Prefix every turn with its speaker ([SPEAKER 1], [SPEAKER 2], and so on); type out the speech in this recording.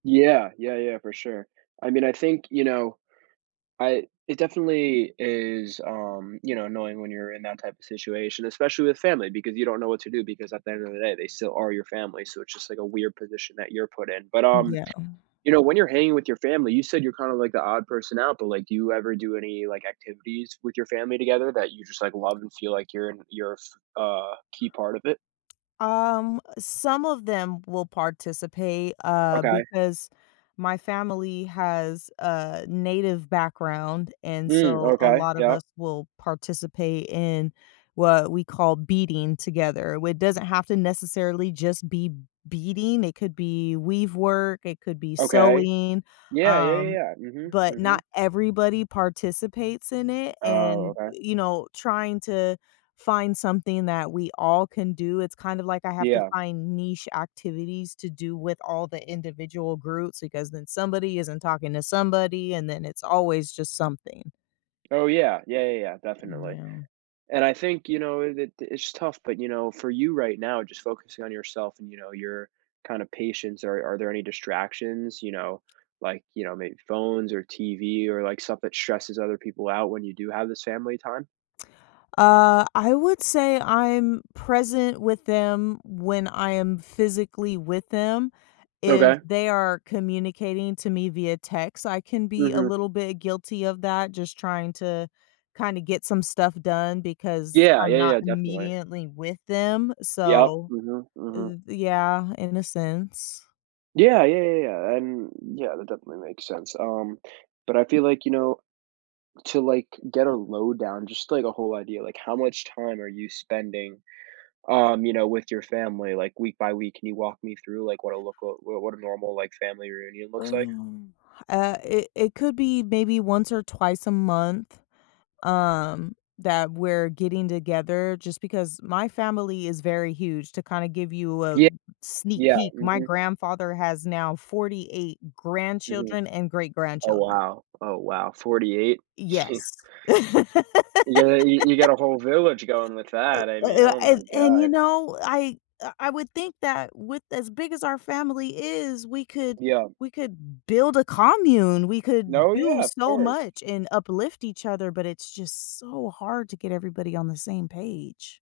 [SPEAKER 1] Yeah. Yeah, yeah, for sure. I mean, I think, you know, I it definitely is, um, you know, annoying when you're in that type of situation, especially with family because you don't know what to do because at the end of the day, they still are your family, so it's just, like, a weird position that you're put in, but, um,
[SPEAKER 2] Yeah.
[SPEAKER 1] you know, when you're hanging with your family, you said you're kinda, like, the odd person out, but, like, do you ever do any, like, activities with your family together that you just, like, love and feel, like, you're in you're f a key part of it?
[SPEAKER 2] Um, some of them will participate, uh,
[SPEAKER 1] Okay.
[SPEAKER 2] because my family has a Native background, and
[SPEAKER 1] Mm,
[SPEAKER 2] so, a
[SPEAKER 1] okay.
[SPEAKER 2] lot of
[SPEAKER 1] Yep.
[SPEAKER 2] us will participate in what we call beading together, with it doesn't have to necessarily just be beading, it could be weave work, it could be
[SPEAKER 1] Okay.
[SPEAKER 2] sewing,
[SPEAKER 1] Yeah, yeah, yeah,
[SPEAKER 2] um,
[SPEAKER 1] yeah. Mhm,
[SPEAKER 2] but not
[SPEAKER 1] mhm.
[SPEAKER 2] everybody participates in it,
[SPEAKER 1] Oh,
[SPEAKER 2] and,
[SPEAKER 1] okay.
[SPEAKER 2] you know, trying to find something that we all can do it's kind of, like, I have to
[SPEAKER 1] Yeah.
[SPEAKER 2] find niche activities to do with all the individual groups, because then somebody isn't talking to somebody, and then it's always just something.
[SPEAKER 1] Oh, yeah. Yeah, yeah, yeah,
[SPEAKER 2] Mm,
[SPEAKER 1] definitely.
[SPEAKER 2] yeah.
[SPEAKER 1] And I think, you know, it it it's tough, but you know, for you right now, just focusing on yourself and, you know, your kind of patience, are are there any distractions, you know, like, you know, maybe phones or TV or, like, stuff that stresses other people out when you do have this family time?
[SPEAKER 2] Uh, I would say I'm present with them when I am physically with them, if
[SPEAKER 1] Okay.
[SPEAKER 2] they are communicating to me via text, I can be a
[SPEAKER 1] Mhm.
[SPEAKER 2] little bit guilty of that, just trying to kinda get some stuff done, because
[SPEAKER 1] Yeah,
[SPEAKER 2] I'm
[SPEAKER 1] yeah,
[SPEAKER 2] not
[SPEAKER 1] yeah, definitely.
[SPEAKER 2] immediately with them,
[SPEAKER 1] Yup,
[SPEAKER 2] so
[SPEAKER 1] mhm, mhm.
[SPEAKER 2] th yeah, in a sense.
[SPEAKER 1] Yeah, yeah, yeah, yeah, and, yeah, that definitely makes sense, um, but I feel, like, you know, to like, get a lowdown, just, like, a whole idea, like, how much time are you spending, um, you know, with your family, like, week by week? Can you walk me through, like, what a look a what what a normal, like, family reunion looks like?
[SPEAKER 2] Um, uh, it it could be maybe once or twice a month, um, that we're getting together, just because my family is very huge; to kinda give you a
[SPEAKER 1] Ye
[SPEAKER 2] sneak
[SPEAKER 1] Yeah,
[SPEAKER 2] peek, my
[SPEAKER 1] mhm.
[SPEAKER 2] grandfather has now 48
[SPEAKER 1] Mhm.
[SPEAKER 2] grandchildren and
[SPEAKER 1] Oh,
[SPEAKER 2] great-grandchildren.
[SPEAKER 1] wow. Oh, wow, 48?
[SPEAKER 2] Yes.
[SPEAKER 1] Yeah, you you got a whole village going with
[SPEAKER 2] L
[SPEAKER 1] that, I mean,
[SPEAKER 2] uh,
[SPEAKER 1] oh
[SPEAKER 2] I
[SPEAKER 1] my
[SPEAKER 2] a and, you
[SPEAKER 1] god.
[SPEAKER 2] know, I I I would think that with as big as our family is, we could
[SPEAKER 1] Yeah.
[SPEAKER 2] we could build a commune, we could
[SPEAKER 1] No, yeah,
[SPEAKER 2] do
[SPEAKER 1] of
[SPEAKER 2] so
[SPEAKER 1] course.
[SPEAKER 2] much and uplift each other, but it's just so hard to get everybody on the same page.